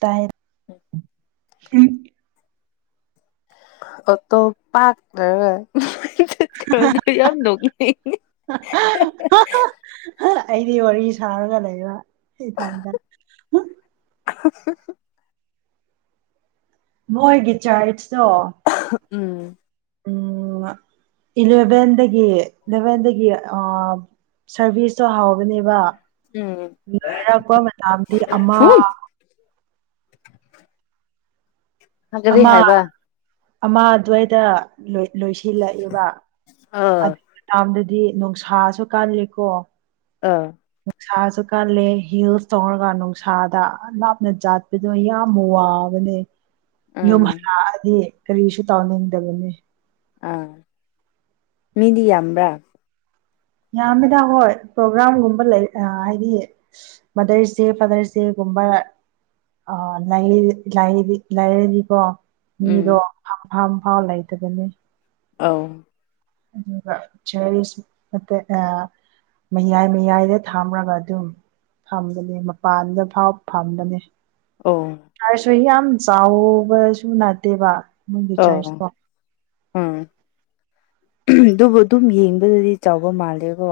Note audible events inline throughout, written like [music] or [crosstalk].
ꯇꯥꯏ ꯑꯣ ꯇꯣ ꯄꯥꯛ ꯆꯠ ꯀꯣꯗ ꯌꯥꯝ ꯅꯣꯛꯉꯤꯉꯦ ꯑꯩꯗꯤ ꯋꯥꯔꯤ ꯁꯥꯔꯒ ꯂꯩꯕ ꯏꯊꯟꯇ [unintelligible] ꯃꯣꯏꯒꯤ ꯆꯔꯠꯁꯇꯣ ꯎꯝ ꯎꯝ ꯏꯂꯦꯕꯟꯗꯒꯤ ꯂꯚꯟꯗꯒꯤ ꯑ ꯁꯔꯚꯤꯁꯇ ꯍꯥꯎꯕꯅꯦꯕ ꯎꯝ ꯂꯥꯏꯔꯛꯄ ꯃꯇꯝꯗꯤ ꯑꯃ ꯍꯨꯝ ꯀꯔꯤ ꯑꯃ ꯍꯥꯏꯕ ꯑꯃ ꯑꯗꯨꯋꯥꯏꯗ ꯅꯨꯡꯁꯥꯁꯨ ꯀꯟꯂꯦ ꯀꯣ ꯂꯣꯏ ꯂꯣꯏꯁꯤꯜꯂꯛꯑꯦꯕ ꯑꯥ ꯑꯠ ꯀꯥꯟꯗꯗꯤ ꯅꯨꯡꯁꯥꯁꯨ ꯀꯜꯂꯤꯀꯣ ꯑꯥ ꯅꯨꯡꯁꯥꯁꯨ ꯀꯜꯂꯦ ꯍꯤꯜꯁ ꯇꯧꯔꯒ ꯅꯨꯡꯁꯥꯗ ꯂꯥꯞꯅ ꯆꯠ ꯑꯗꯨꯗꯣ ꯌꯥꯝ ꯋꯥꯕꯅꯦ ꯌꯨꯝ ꯎꯝ ꯍꯂꯛꯑꯗꯤ ꯀꯔꯤꯁꯨ ꯇꯧꯅꯤꯡꯗꯕꯅꯦ ꯑꯥ ꯃꯤꯗꯤ ꯌꯝꯕ꯭ꯔ ꯌꯥꯝꯃꯦꯗ ꯍꯣꯏ ꯄ꯭ꯔꯣꯒ꯭ꯔꯥꯝꯒꯨꯝꯕ ꯂꯩ ꯑ ꯍꯥꯏꯗꯤ ꯃꯥꯗꯔꯁ ꯗꯦ ꯐꯥꯗꯔꯁ ꯗꯦꯒꯨꯝꯕ ꯑ ꯂ ꯂꯔꯤ ꯂꯩꯅꯤꯀꯣ ꯎꯝ ꯃꯤꯗꯣ ꯐꯝꯐꯝꯐꯥꯎ ꯂꯩꯇꯕꯅꯤ ꯑꯧ ꯑꯗꯨꯒ ꯆꯔꯁ ꯅꯇ ꯑ ꯃꯌꯥꯏ ꯃꯌꯥꯏꯗ ꯊꯝꯔꯒ ꯑꯗꯨꯝ ꯐꯝꯕꯅꯤ ꯃꯄꯥꯟꯗ ꯐꯥꯎ ꯐꯝꯕꯅꯤ ꯑꯣ ꯍꯥꯏꯔꯁꯨ ꯌꯥꯝ ꯆꯥꯎꯕꯁꯨ ꯅꯠꯇꯦꯕ ꯃꯣꯏꯒꯤ ꯑꯣ ꯆꯔꯁꯇꯣ ꯎꯝ ꯑꯗꯨꯕꯨ ꯑꯗꯨꯝ ꯌꯦꯡꯕꯗꯗꯤ ꯆꯥꯎꯕ ꯃꯥꯜꯂꯦꯀꯣ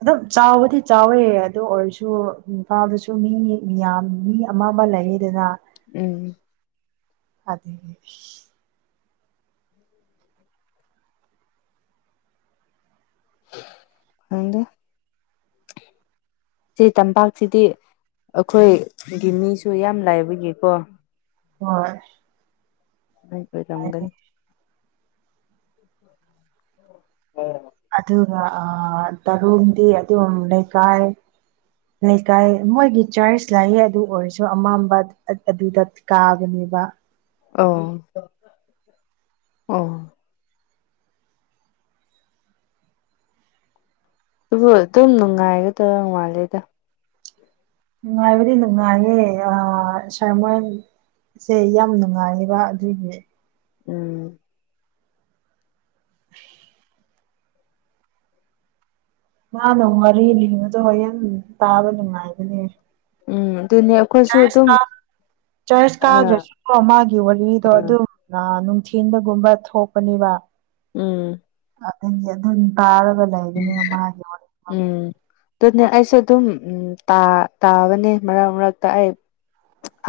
ꯑꯗꯨꯝ ꯆꯥꯎꯕꯗꯤ ꯆꯥꯎꯋꯦ ꯑꯗꯨ ꯑꯣꯏꯔꯁꯨ ꯏꯝꯐꯥꯜꯗꯁꯨ ꯃꯤ ꯃꯤꯌꯥꯝ ꯃꯤ ꯑꯃ ꯑꯃ ꯂꯩꯉꯤꯗꯅ ꯎꯝ ꯑꯗ [unintelligible] ꯑꯗ ꯁꯤ ꯇꯝꯄꯥꯛꯁꯤꯗꯤ ꯑꯩꯈꯣꯏꯒꯤ ꯃꯤꯁꯨ ꯌꯥꯝ ꯂꯥꯏꯕꯒꯤꯀꯣ ꯍꯣꯏ ꯑ ꯑꯣꯏ ꯇꯒꯜ [unintelligible] ꯑꯣ ꯑꯗꯨꯒ ꯇꯔꯨꯟꯗꯤ ꯑꯗꯨꯝ ꯂꯩꯀꯥꯏ ꯂꯩꯀꯥꯏ ꯃꯣꯏꯒꯤ ꯆꯔꯆ ꯂꯥꯛꯌꯦ ꯑꯗꯨ ꯑꯣꯏꯔꯁꯨ ꯑꯃꯝꯕ ꯑꯗꯨꯗ ꯀꯥꯕꯅꯦꯕ ꯑꯣ ꯑꯣ ꯑꯗꯨꯕꯨ ꯑꯗꯨꯝ ꯅꯨꯡꯉꯥꯏꯒꯗꯧ ꯃꯥꯂꯦꯗ ꯅꯨꯡꯉꯥꯏꯕꯗꯤ ꯅꯨꯡꯉꯥꯏꯌꯦ ꯑ ꯁꯔꯃꯟ ꯁꯦ ꯌꯥꯝ ꯅꯨꯡꯉꯥꯏꯌꯦꯕ ꯑꯗꯨꯒꯤ ꯎꯝ [unintelligible] ꯃꯥꯅ ꯋꯥꯔꯤ ꯂꯤꯕꯗꯣ ꯍꯣꯔꯌꯦꯟ ꯇꯥꯕ ꯅꯨꯡꯉꯥꯏꯕꯅꯦ ꯎꯝ ꯑꯗꯨꯅ‌ꯦ ꯆꯔꯁ ꯀꯥ ꯆꯔꯁ ꯑꯥ ꯀꯥꯗ꯭ꯔꯁꯨꯀꯣ ꯃꯥꯒꯤ ꯋꯥꯔꯤꯗꯣ ꯎꯝ ꯑꯗꯨꯝ ꯑꯥ ꯅꯨꯡꯊꯤꯟꯗꯒꯨꯝꯕ ꯊꯣꯛꯄꯅꯦꯕ ꯎꯝ ꯑꯗꯨ ꯑꯗꯨꯝ ꯇꯥꯔꯒ ꯂꯩꯗꯨꯅꯤ ꯃꯥꯒꯤ ꯋꯥꯔꯤꯗꯣ ꯎꯝ ꯑꯗꯨꯅꯦ ꯑꯩꯁꯨ ꯑꯗꯨꯝ ꯇꯥ ꯇꯥꯕꯅꯦ ꯃꯔꯛ ꯃꯔꯛꯇ ꯑꯩ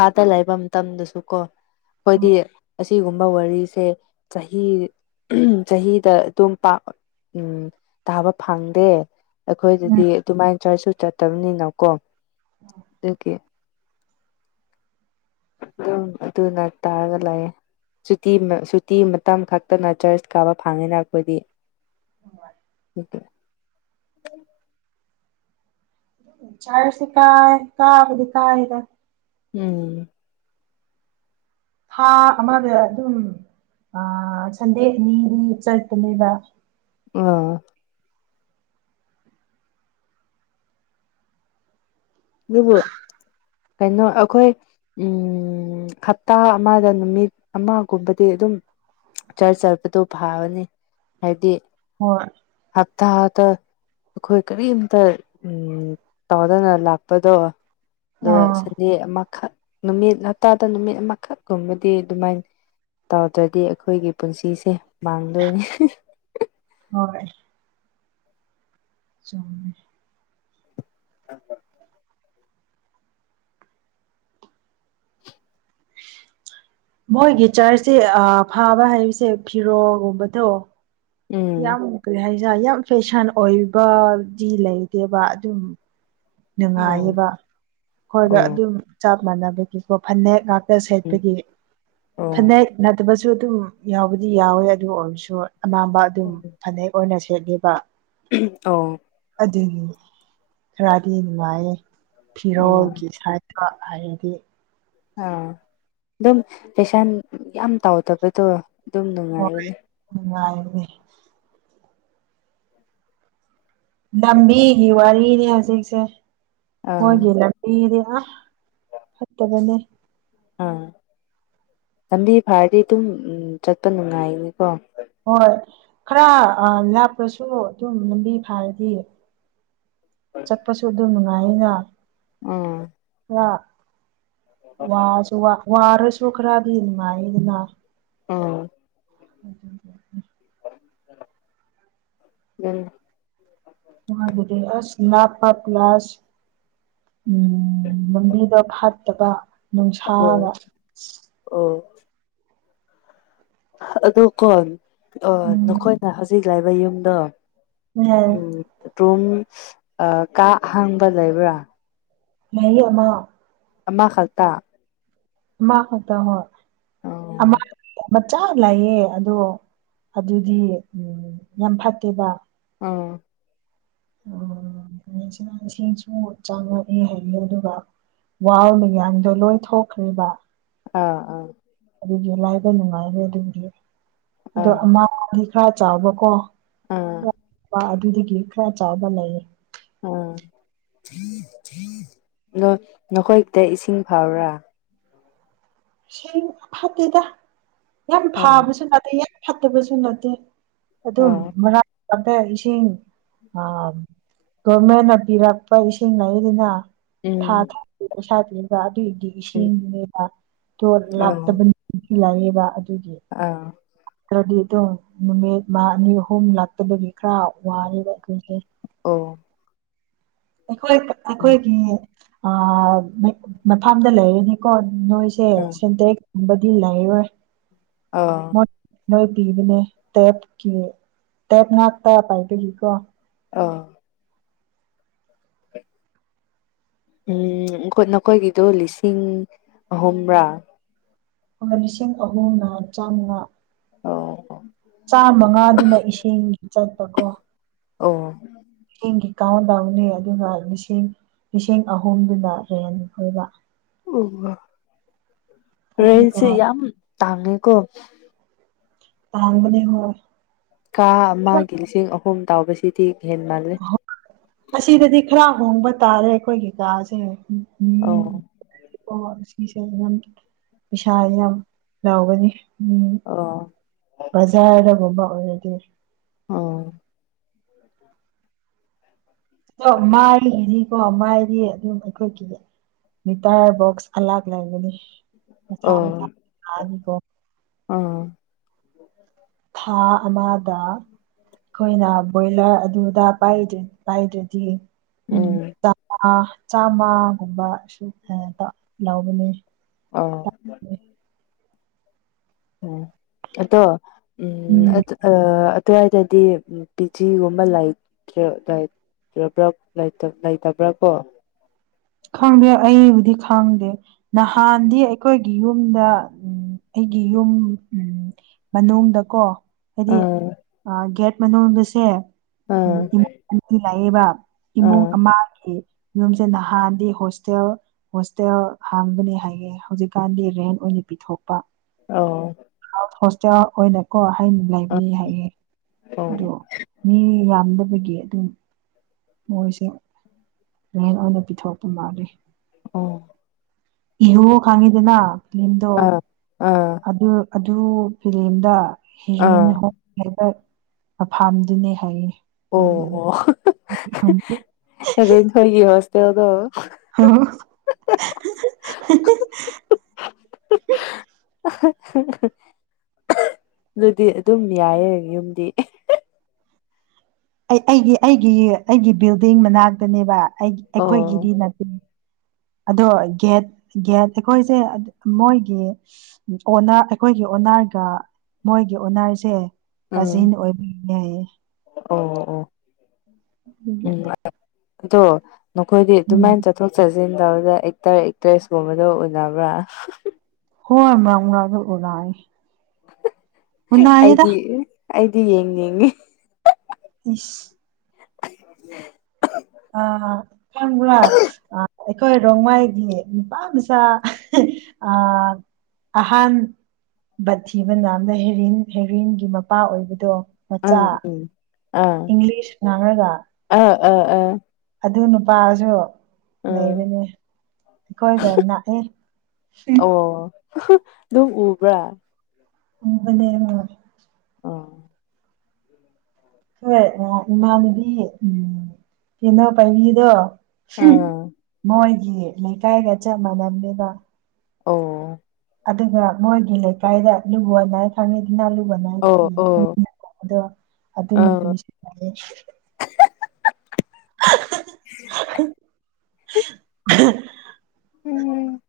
ꯑꯥꯗ ꯂꯩꯕ ꯃꯇꯝꯗꯁꯨ ꯀꯣ ꯑꯩꯈꯣꯏꯗꯤ ꯑꯣ ꯑꯁꯤꯒꯨꯝꯕ ꯋꯥꯔꯤꯁꯦ ꯆꯍꯤ ꯆꯍꯤꯗ ꯑꯗꯨꯝ ꯄꯥ ꯎꯝ ꯇꯥꯕ ꯐꯪꯗꯦ ꯎꯝ ꯑꯩꯈꯣꯏꯗꯗꯤ ꯑꯗꯨꯃꯥꯏꯅ ꯆꯔꯆꯁꯨ ꯆꯠꯇꯕꯅꯤꯅꯀꯣ ꯑꯣꯀꯦ ꯎꯝ ꯑꯗꯨ ꯅꯠꯇꯒꯂꯑꯦ ꯁꯨꯇꯤ ꯁꯨꯇꯤ ꯃꯇꯝ ꯈꯛꯇꯅ ꯆꯔꯆ ꯀꯥꯕ ꯐꯪꯉꯤꯅ ꯑꯩꯈꯣꯏꯗꯤ [unintelligible] ꯆꯔꯁ ꯁꯤ ꯀꯥꯌ‌ꯦ ꯀꯥꯕꯗꯤ ꯀꯥꯌ‌ꯦꯗ ꯎꯝ ꯊꯥ ꯑꯃꯗ ꯑꯗꯨꯝ ꯁꯟꯗꯦ ꯑꯥ ꯑꯅꯤ꯫ ꯑꯅꯤꯗꯤ ꯆꯠꯄꯅꯦꯕ ꯎꯝ ꯑꯗꯨꯕꯨ ꯀꯩꯅꯣ ꯑꯩꯈꯣꯏ ꯎꯝ ꯍꯞꯇꯥ ꯑꯃꯗ ꯅꯨꯃꯤꯠ ꯑꯃꯒꯨꯝꯕꯗꯤ ꯑꯗꯨꯝ ꯆꯔ ꯆꯠꯄꯗꯨꯣ ꯐꯥꯕꯅꯤ ꯍꯥꯏꯕꯗꯤ ꯍꯣꯏ ꯍꯞꯇꯥꯗ ꯑꯩꯈꯣꯏ ꯀꯔꯤꯝꯇ ꯎ ꯇꯧꯗꯅ ꯂꯥꯛꯄ ꯀꯞꯄꯗꯣ ꯑꯗꯣ ꯑꯥ ꯁꯟꯗꯦ ꯑꯃꯈꯛ ꯅꯨꯃꯤꯠ ꯍꯞꯇꯥꯗ ꯅꯨꯃꯤꯠ ꯑꯃꯈꯛꯒꯨꯝꯕꯗꯤ ꯑꯗꯨꯃꯥꯏꯅ ꯇꯧꯗ꯭ꯔꯗꯤ ꯑꯩꯈꯣꯏꯒꯤ ꯄꯨꯟꯁꯤꯁꯦ ꯃꯥꯡꯗꯣꯏꯅꯤ꯫ ꯍꯣꯏ ꯆꯨꯝꯃꯦ꯫ [inaudible] ꯃꯣꯏꯒꯤ ꯆꯥꯔꯇꯤ ꯐꯥꯕ ꯍꯥꯏꯔꯤꯁꯦ ꯐꯤꯔꯣꯜꯒꯨꯝꯕ ꯗꯣ ꯎꯝ ꯌꯥꯝ ꯀꯔꯤ ꯍꯥꯏꯁꯦ ꯌꯥꯝ ꯐꯦꯁꯟ ꯑꯣꯏꯕꯗꯤ ꯂꯩꯇꯦꯕ ꯑꯗꯨꯝ ꯑꯧ ꯅꯨꯡꯉꯥꯏꯌꯦꯕ ꯑꯩꯈꯣꯏꯒ ꯑꯣ ꯑꯗꯨꯝ ꯆꯞ ꯃꯥꯟꯅꯕꯒꯤꯀꯣ ꯐꯅ‌ꯦꯛ ꯉꯥꯛ ꯎꯝ ꯁꯦꯠꯄꯒꯤ ꯑꯣ ꯐꯅꯦꯛ ꯅꯠꯇꯕꯁꯨ ꯑꯗꯨꯝ ꯌꯥꯎꯕꯗꯤ ꯌꯥꯎꯋꯦ ꯑꯗꯨ ꯑꯣꯏꯔꯁꯨ ꯑꯅꯝꯕ ꯑꯗꯨꯝ ꯐꯅꯦꯛ ꯑꯣꯏꯅ ꯁꯦꯠꯂꯦꯕ ꯎꯝ ꯑꯣ ꯑꯗꯨꯅꯤ꯫ ꯗꯤ ꯅꯨꯡꯉꯥꯏꯌꯦ ꯑꯣ ꯐꯤꯔꯣꯜꯒꯤ ꯁꯥꯏꯠꯇ ꯍꯥꯏꯔꯗꯤ ꯑꯥ ꯑꯗꯨꯝ ꯐ‌ꯦꯁꯟ ꯌꯥꯝ ꯇꯥꯎꯗꯕꯗꯣ ꯑꯗꯨꯝ ꯅꯨꯡꯉꯥꯏꯒꯅꯤ꯫ ꯅꯨꯡꯉꯥꯏꯕꯅ‌ꯦ꯫ ꯂꯝꯕꯤꯒꯤ ꯋꯥꯔꯤꯅꯦ ꯍꯧꯖꯤꯛꯁꯦ ꯑꯥ ꯃꯣꯏꯒꯤ ꯂꯝ ꯏꯗꯤ ꯑꯥ ꯐꯠꯇꯕꯅꯦ꯫ ꯑꯥ ꯂꯝꯕꯤ ꯐꯥꯔꯗꯤ ꯑꯗꯨꯝ ꯆꯠꯄ ꯅꯨꯡꯉꯥꯏꯅꯤꯀꯣ ꯍꯣꯏ ꯈꯔ ꯂꯥꯛꯄꯁꯨ ꯑꯗꯨꯝ ꯂꯝꯕꯤ ꯐꯥꯔꯗꯤ ꯆꯠꯄꯁꯨ ꯑꯗꯨ ꯅꯨꯡꯉꯥꯏꯅ ꯑꯃ ꯑ ꯋꯥꯁꯨ ꯋꯥꯔꯁꯨ ꯈꯔꯗꯤ ꯅꯨꯡꯉꯥꯏꯗꯅ ꯎꯝ [inaudible] ꯎꯝ ꯃ ꯑꯗꯨ ꯑꯁ ꯂ ꯄꯞ ꯂꯁ ꯎꯝ ꯂꯝꯕꯤꯗꯣ ꯐꯠꯇꯕ ꯑꯣ ꯅꯨꯡꯁꯥꯒ ꯑꯣ ꯑꯗꯣꯀꯣ ꯎꯝ ꯅꯈꯣꯏꯅ ꯍꯧꯖꯤꯛ ꯂꯕ ꯌꯨꯝꯗꯣ ꯎꯝ ꯔꯨꯝ ꯀꯥ ꯍꯥꯡꯕ ꯂꯩꯕ꯭ꯔꯥ? ꯂꯩꯪ ꯑꯃ ꯑꯃ ꯈꯛꯇ ꯑꯃ ꯈꯛꯇ ꯍꯣꯏ ꯎꯝ ꯑꯃ ꯆꯥ ꯂꯥꯛꯌꯦꯦ ꯑꯗꯣ ꯑꯗꯨꯗꯤ ꯌꯥꯝ ꯐꯠꯇꯦꯕ ꯎꯝ [inaudible] ꯁꯤꯅ ꯁꯤꯁꯨ ꯆꯥꯉꯛꯑꯦ ꯍꯥꯏꯅꯤ ꯑꯗꯨꯒ ꯋꯥꯔꯃꯤꯌꯥꯡꯗꯣ ꯂꯣꯏ ꯊꯣꯛꯈ꯭ꯔꯤꯕ ꯑꯥ ꯑꯥ ꯑꯗꯨꯒꯤ ꯂꯥꯏꯕ ꯅꯨꯡꯉꯥꯏꯔꯦ ꯑꯗꯨꯗꯤ ꯑꯗꯣ ꯑꯥ ꯑꯃꯥꯡꯕꯗꯤ ꯈꯔ ꯆꯥꯎꯕꯀꯣ ꯑꯗꯨꯗꯒꯤ ꯈꯔ ꯆꯥꯕ ꯂꯩꯌꯦ ꯎꯝ ꯑꯗꯣ ꯅꯈꯣꯏ ꯈꯨꯟꯗꯪ ꯏꯁꯤꯡ ꯐꯥꯕꯔꯥ ꯁ ꯌꯥꯝ ꯐꯠꯇꯦꯗ ꯌꯥꯝ ꯑꯣ ꯐꯥꯕꯁꯨ ꯅꯠꯇꯦ ꯌꯥꯝ ꯐꯠꯇꯕꯁꯨ ꯅꯠꯇꯦ ꯑꯗꯨꯝ ꯑꯥ ꯃꯔꯥꯡ ꯀꯇ ꯏꯁꯤꯡ ꯑ ꯒꯣꯔꯃꯦꯟꯅ ꯄꯤꯔꯛꯄ ꯏꯁꯤꯡ ꯂꯩꯥꯏꯗꯨꯅ ꯊꯥ ꯎꯝ ꯊꯥ ꯁꯥꯗ꯭ꯔꯤꯗ ꯑꯗꯨꯏꯗꯤ ꯎꯝ ꯏꯁꯤꯡꯗꯨꯅꯦꯕ ꯣ ꯑꯣ ꯂꯥꯛꯇꯕꯅꯤ ꯂꯥꯛꯌꯦꯦꯕ ꯑꯗꯨꯒꯤ ꯑꯥ ꯈ꯭ꯔꯗꯤ ꯑꯗꯨꯝ ꯅꯨꯃꯤꯠ ꯃ ꯑꯅꯤ ꯑꯍꯨꯝ ꯂꯥꯛꯇꯕꯒꯤ ꯈꯔ ꯋꯥꯔꯦꯕ ꯑꯩꯈꯣꯏꯁꯦ ꯑꯣ ꯑꯩꯈꯣꯏ ꯎꯝ ꯑꯩꯈꯣꯏꯒꯤ ꯃꯐꯝꯗ ꯂꯩꯔꯅꯤꯀꯣ ꯅꯣꯏ ꯁꯦ ꯑꯥ ꯁꯦꯟꯗ꯭ꯔꯦꯨꯝꯕꯗꯤ ꯂꯩꯔꯣꯏ ꯑ ꯅꯣꯏ ꯄꯤꯕꯅꯦ ꯇꯦꯞꯀꯤ ꯇꯦꯞ ꯉꯥꯛꯛꯇ ꯄꯥꯏꯕꯒꯤꯀꯣ ꯑ ꯎꯝ ꯅꯈꯣꯏꯒꯤꯗꯣ ꯂꯤꯁꯤꯡ ꯑꯍꯨꯝ꯭ꯔꯥ ꯂꯤꯁꯤꯡ ꯑꯍꯨꯝꯅ ꯆꯥꯝꯃꯉꯥ ꯑꯣ ꯑꯣ ꯆꯥꯝꯃꯉꯥꯗꯨꯅ ꯏꯁꯤꯡ ꯆꯠꯄ ꯀꯣ ꯑꯣ ꯂꯤꯁꯤꯡꯒꯤ ꯀꯥꯎꯟꯗꯥꯎꯅꯤ ꯑꯗꯨꯒ ꯂꯤꯁꯤꯡ ꯏꯁꯤꯡ ꯑꯍꯨꯝꯗꯨꯗ ꯔꯦꯟ ꯐꯣꯏꯕ ꯑꯣ ꯑꯗꯨꯒ ꯔꯦꯟꯁꯤ ꯌꯥꯝ ꯇꯥꯥꯟꯅꯤꯀꯣ ꯑꯍꯥꯡꯕꯅꯦ ꯍꯣꯏ ꯀꯥ ꯑꯃꯒꯤ ꯂꯤꯁꯤꯡ ꯑꯍꯨꯝ ꯇꯥꯎꯕꯁꯤꯗꯤ ꯍꯦꯟ ꯃꯥꯜꯂꯤ ꯑꯁꯤꯗꯗꯤ ꯈꯔ ꯍꯣꯡꯕ ꯇꯥꯔꯦ ꯑꯩꯈꯣꯏꯒꯤ ꯀꯥꯁꯦ ꯃꯤ ꯑꯣ ꯑꯣ ꯁꯤꯁꯦ ꯌꯥꯝ ꯄꯩꯁꯥ ꯌꯥꯝ ꯂꯥꯎꯒꯅꯤ ꯎꯝ ꯑꯣ ꯕꯖꯥꯔꯗꯒꯨꯝꯕ ꯑꯣꯏꯔꯗꯤ ꯑꯣ [unintelligible] ꯑꯗꯣ ꯃꯥꯏꯒꯤꯅꯤꯀꯣ ꯃꯥꯏꯗꯤ ꯑꯗꯨꯝ ꯑꯩꯈꯣꯏꯒꯤ ꯃꯤꯇꯥꯔ ꯕꯣꯛꯁ ꯑꯂꯥꯛ ꯂꯩꯒꯅꯤ ꯃꯁꯥ ꯃꯁꯥ ꯂꯥꯛꯑꯅꯤꯀꯣ ꯑꯣ ꯊꯥ ꯑꯃꯗ ꯑꯩꯈꯣꯏꯅ ꯕꯣꯏꯂꯔ ꯑꯗꯨꯗ ꯄꯥꯏꯗ꯭ꯔꯗꯤ ꯎꯝ ꯎꯝꯃ ꯆꯥꯝꯃꯒꯨꯝꯕ ꯁ ꯂꯧꯕꯅꯦ ꯑ ꯎ ꯑꯗꯣ ꯎꯝ ꯑ ꯑꯗꯨꯋꯥꯏꯗꯗꯤ ꯄꯤ ꯖꯤꯒꯨꯝꯕ ꯂꯩꯇ꯭ꯔꯦ ꯂꯩ꯭ꯔꯥ ꯂꯩꯇꯕ꯭ꯔꯥ ꯀꯣ ꯈꯪꯗꯦ ꯑꯩꯕꯨꯗꯤ ꯈꯪꯗꯦ ꯅꯍꯥꯟꯗꯤ ꯑꯩꯈꯣꯏꯒꯤ ꯌꯨꯝꯗ ꯎꯝ ꯑꯩꯒꯤ ꯌꯨꯝ ꯎ ꯃꯅꯨꯡꯗꯀꯣ ꯍꯥꯏꯗꯤ ꯑꯥ ꯒꯦꯠ ꯃꯅꯨꯡꯗꯁꯦ ꯑꯥ ꯎꯝ ꯏꯃꯨꯡ ꯑ ꯂꯥꯛꯏꯕ ꯏꯃꯨꯡ ꯑꯥ ꯑꯃꯒꯤ ꯌꯨꯝꯁꯦ ꯅꯍꯥꯟ ꯗꯤ ꯍꯣꯁꯇꯦꯜ ꯍꯣꯁꯇꯦꯜ ꯍꯥꯡꯕꯅꯤ ꯍꯥꯏꯌꯦꯦ ꯍꯧꯖꯤꯛꯀꯥꯟꯗꯤ ꯔꯦꯟ ꯑꯣꯏꯅ ꯄꯤꯊꯣꯛꯄ ꯑ ꯍꯣꯁꯇꯦꯜ ꯑꯣꯏꯅꯀꯣ ꯍꯥꯏꯩꯅ ꯂꯩꯕꯅꯤ ꯍꯥꯏꯌꯦ ꯑꯣ ꯑꯗꯣ ꯃꯤ ꯌꯥꯝꯗꯕꯒꯤ ꯑꯗꯨꯝ ꯃꯣꯏꯁꯦ ꯌꯦꯟ ꯑꯣꯏꯅ ꯄꯤꯊꯣꯔꯄ ꯃꯥꯜꯂꯤ ꯎꯝ ꯏꯍꯨ ꯈꯥꯡꯉꯤꯗꯅ ꯂꯤꯟꯗꯣ ꯑꯥ ꯑꯥ ꯑꯗꯨ ꯑꯗꯨ ꯐꯤꯂꯝꯗ ꯍꯤꯔꯟ ꯑꯥ ꯍꯥꯏꯕ ꯃꯐꯥꯝꯗꯨꯅꯦ ꯍꯥꯏꯌꯦ ꯑꯣ ꯑꯣ ꯁꯝꯇꯦ ꯔꯤꯝꯐꯩꯒꯤ ꯍꯣꯁꯇꯦꯜꯗꯣ ꯍ ꯍꯥ ꯍꯥ ꯍꯥ ꯍꯥ ꯍꯥ ꯍꯥ ꯍꯥ ꯑꯗꯨꯗꯤ ꯑꯗꯨꯝ ꯌꯥꯏꯌꯦ ꯌꯨꯝꯗꯤ ꯑꯩ ꯑꯩꯒꯤ ꯑꯩꯒꯤ ꯑꯩꯒꯤ ꯕꯤꯜꯗꯤꯡ ꯃꯅꯥꯛꯇꯅꯦꯕ ꯑꯩ ꯑꯣ ꯑꯩꯈꯣꯏꯒꯤꯗꯤ ꯅꯠꯇ [unintelligible] ꯑꯗꯣ ꯒꯦꯠ ꯒꯦꯠ ꯑꯩꯈꯣꯏꯁꯦ ꯃꯣꯏꯒꯤ ꯑꯣꯅꯔ ꯑꯩꯈꯣꯏꯒꯤ ꯑꯣꯅꯔꯒ ꯃꯣꯏꯒꯤ ꯑꯣꯅꯔꯁꯦ ꯎꯝ ꯀꯥꯖꯤꯟ ꯑꯣꯏꯕ ꯌꯥꯏꯌꯦ ꯑꯣ ꯑꯣ ꯑꯗꯨꯒꯤ ꯎꯝ ꯑꯗꯣ ꯅꯈꯣꯏꯗꯤ ꯎꯝ ꯑꯗꯨꯃꯥꯏꯅ ꯆꯠ ꯆꯠꯊꯣꯛ ꯆꯠꯁꯤꯟ ꯇꯧꯕꯗ ꯑꯦꯛꯇꯔ ꯑꯦꯛꯇ꯭ꯔꯦꯁꯀꯨꯝꯕꯗ ꯎꯅꯕ꯭ꯔꯥ ꯍꯣꯏ ꯃꯔꯛ ꯑꯗꯨ ꯎꯔꯥꯏ ꯑꯩꯗꯤ ꯑꯩꯗꯤ ꯌꯦꯡ ꯌꯦꯡꯅꯤꯡꯉꯦ ꯏꯁ ꯑ ꯀꯟꯕ꯭ꯔꯥ ꯑꯩꯈꯣꯏ ꯔꯣꯡꯃꯩꯒꯤ ꯅꯨꯄꯥ ꯃꯆꯥ ꯑ ꯑꯍꯥꯟꯕ ꯕꯠ ꯊꯤꯕ ꯅꯥꯝꯅ ꯍꯦꯔꯤꯟ ꯍꯦꯔꯤꯟꯒꯤ ꯃꯄꯥ ꯑꯣꯏꯕꯗꯣ ꯃꯆꯥ ꯑꯪ ꯎꯝ ꯑꯥ ꯏꯪꯂꯤꯁ ꯉꯥꯡꯅꯒ ꯑꯥ ꯑꯥ ꯑꯥ ꯑꯗꯨ ꯅꯨꯄꯥꯁꯨ ꯑꯥ ꯂꯩꯕꯅꯦ ꯑꯩꯈꯣꯏ ꯈ ꯅꯥꯛꯑꯦ ꯑꯣ ꯑꯗꯨꯝ ꯎꯕ꯭ꯔꯥ ꯎꯕꯅꯦ ꯑꯃꯨꯔꯛ ꯑ ꯍꯣꯏ ꯉꯍꯥꯛ ꯏꯃꯥꯟꯅꯨꯕꯤ ꯎ ꯀꯩꯅꯣ ꯄꯥꯏꯕꯤꯗꯣ ꯑꯥ ꯃꯣꯏꯒꯤ ꯂꯩꯀꯥꯏꯒ ꯆꯞ ꯃꯥꯟꯅꯅꯕꯅꯦꯕ ꯑꯣ ꯑꯗꯨꯒ ꯃꯣꯏꯒꯤ ꯂꯩꯀꯥꯏꯗ ꯂꯨꯕꯅ ꯈꯪꯉꯤꯗꯅꯥ ꯂꯨꯕꯅ ꯑꯣ ꯑꯣ ꯑꯗꯣ ꯑꯗꯨ ꯑꯥ ꯅꯨꯄꯤꯁꯨ [unintelligible] ꯎꯝ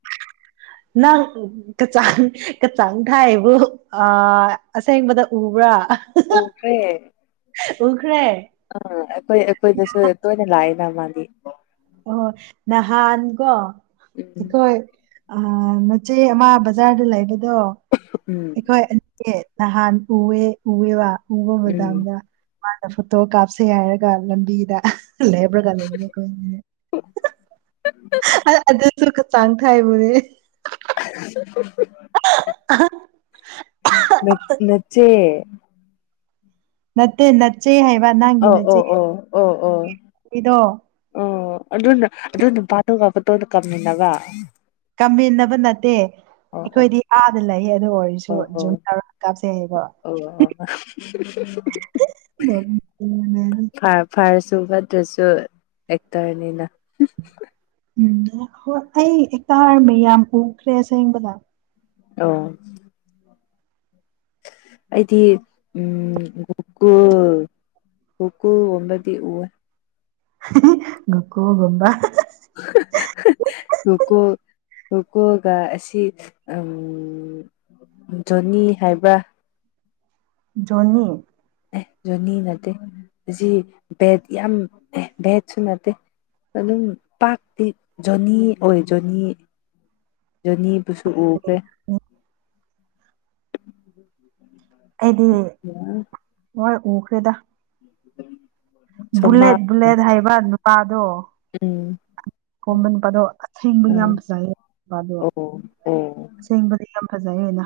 ꯅꯪ ꯎ ꯀꯆꯥꯡ ꯀꯛꯆꯥꯡ ꯊꯥꯏꯕꯨ ꯑ ꯑꯁꯦꯡꯕꯗ ꯎꯕ꯭ꯔꯥ ꯎꯈ꯭ꯔꯦ ꯎꯈ꯭ꯔꯦ ꯑꯝ ꯑꯩꯈꯣꯏ ꯑꯩꯈꯣꯏꯗꯁꯨ ꯇꯣꯏꯅ ꯂꯥꯛꯑꯦꯅ ꯃꯥꯗꯤ ꯑꯣꯍꯣ ꯅꯍꯥꯟ ꯀꯣ ꯎꯝ ꯑꯩꯈꯣꯏ ꯑ ꯃꯆꯦ ꯑꯃ ꯕꯖꯥꯔꯗ ꯂꯩꯕꯗꯣ ꯎꯝ ꯍꯣꯏ ꯅꯍꯥꯟ ꯎꯋꯦ ꯎꯋꯦꯕ ꯎꯕ ꯎꯝ ꯃꯇꯝꯗ ꯃꯥꯅ ꯐꯣꯇꯣ ꯀꯥꯞꯁꯦ ꯍꯥꯏꯔꯒ ꯂꯝꯕꯤꯗ ꯂꯦꯕ ꯔꯒ ꯂꯩꯕꯗꯣ ꯑꯩꯈꯣꯏꯅꯦ ꯑꯗꯨꯁꯨ ꯈꯆꯥꯡ ꯊꯥꯏꯕꯨꯅꯦ [unintelligible] [unintelligible] ꯅꯆꯦ ꯅ ꯇ ꯅꯆꯦ ꯍꯥꯏꯕ ꯅ ꯑꯣ ꯑꯣ ꯑꯣ ꯑꯣ ꯑꯣ ꯑꯣꯏꯗꯣ ꯑꯣ ꯑꯗꯨꯅ ꯑꯗꯨ ꯅꯨꯄꯥꯇꯣꯒꯄꯠꯇꯣꯗ ꯀꯝꯃꯤꯟꯅꯕ ꯀꯝꯃꯤꯟꯅꯕ ꯅꯠꯇꯦ ꯑꯣ ꯑꯣ ꯑꯩꯈꯣꯏꯗꯤ ꯑꯥꯗ ꯂꯩ ꯑꯗꯨ ꯑꯣꯏꯔꯁꯨ ꯖꯨꯝ ꯇꯧꯔ ꯀꯥꯞꯆꯩ ꯍꯥꯏꯕꯣ ꯑ [unintelligible] ꯐꯥꯔ ꯁꯨꯒꯗ꯭ꯔꯁꯨ ꯑꯦꯛꯇꯔꯅꯤꯅ ꯎꯝ ꯍꯣꯏ ꯑꯩ ꯍꯦꯛꯇ ꯍꯔꯝꯃꯦ ꯌꯥꯝ ꯎꯈ꯭ꯔꯦꯁꯦꯡꯕꯗ ꯑꯣ ꯑꯩꯗꯤ ꯎꯝ ꯈꯨꯣꯀꯨ ꯨꯀꯨꯒꯨꯝꯕꯗꯤ ꯎ ꯈꯣ ꯝꯕ [unintelligible] ꯈꯣꯈꯣ ꯈꯣꯀꯣꯒ ꯑꯁꯤ ꯎꯝ ꯖꯣꯅꯤ ꯍꯥꯏꯕ ꯖꯣꯅꯤ ꯑꯦ ꯖꯣꯅꯤ ꯅꯠꯇꯦ ꯑꯁꯤ ꯚꯦꯠ ꯌꯥꯝ ꯑꯦ ꯚꯦꯠꯁꯨ ꯅꯠꯇꯦ ꯑꯗꯨꯝ ꯄꯥꯛꯇꯤ ꯖꯣꯅꯤ ꯑꯣꯏ ꯖꯣꯅꯤ ꯖꯅꯤꯕꯨꯁꯨ ꯎꯈ꯭ꯔꯦ ꯑꯩꯗꯤ ꯍꯣꯏ ꯎꯈ꯭ꯔꯦꯗ [unintelligible] ꯁꯣꯃꯥ ꯕꯨꯂꯦꯠ ꯕꯨꯂꯦꯠ ꯍꯥꯏꯕ ꯅꯨꯄꯥꯗꯣ ꯎꯝ ꯀꯣꯝꯕ ꯅꯨꯄꯥꯗꯣ ꯑꯁꯦꯡꯕ ꯑꯥ ꯌꯥꯝꯖꯥꯏꯩꯌꯦ ꯅꯨꯄꯥꯗꯣ ꯑꯣ ꯑꯣ ꯁꯦꯡꯕꯗꯤ ꯌꯥꯝ ꯐꯖꯩꯌꯦ ꯑꯣꯏꯅ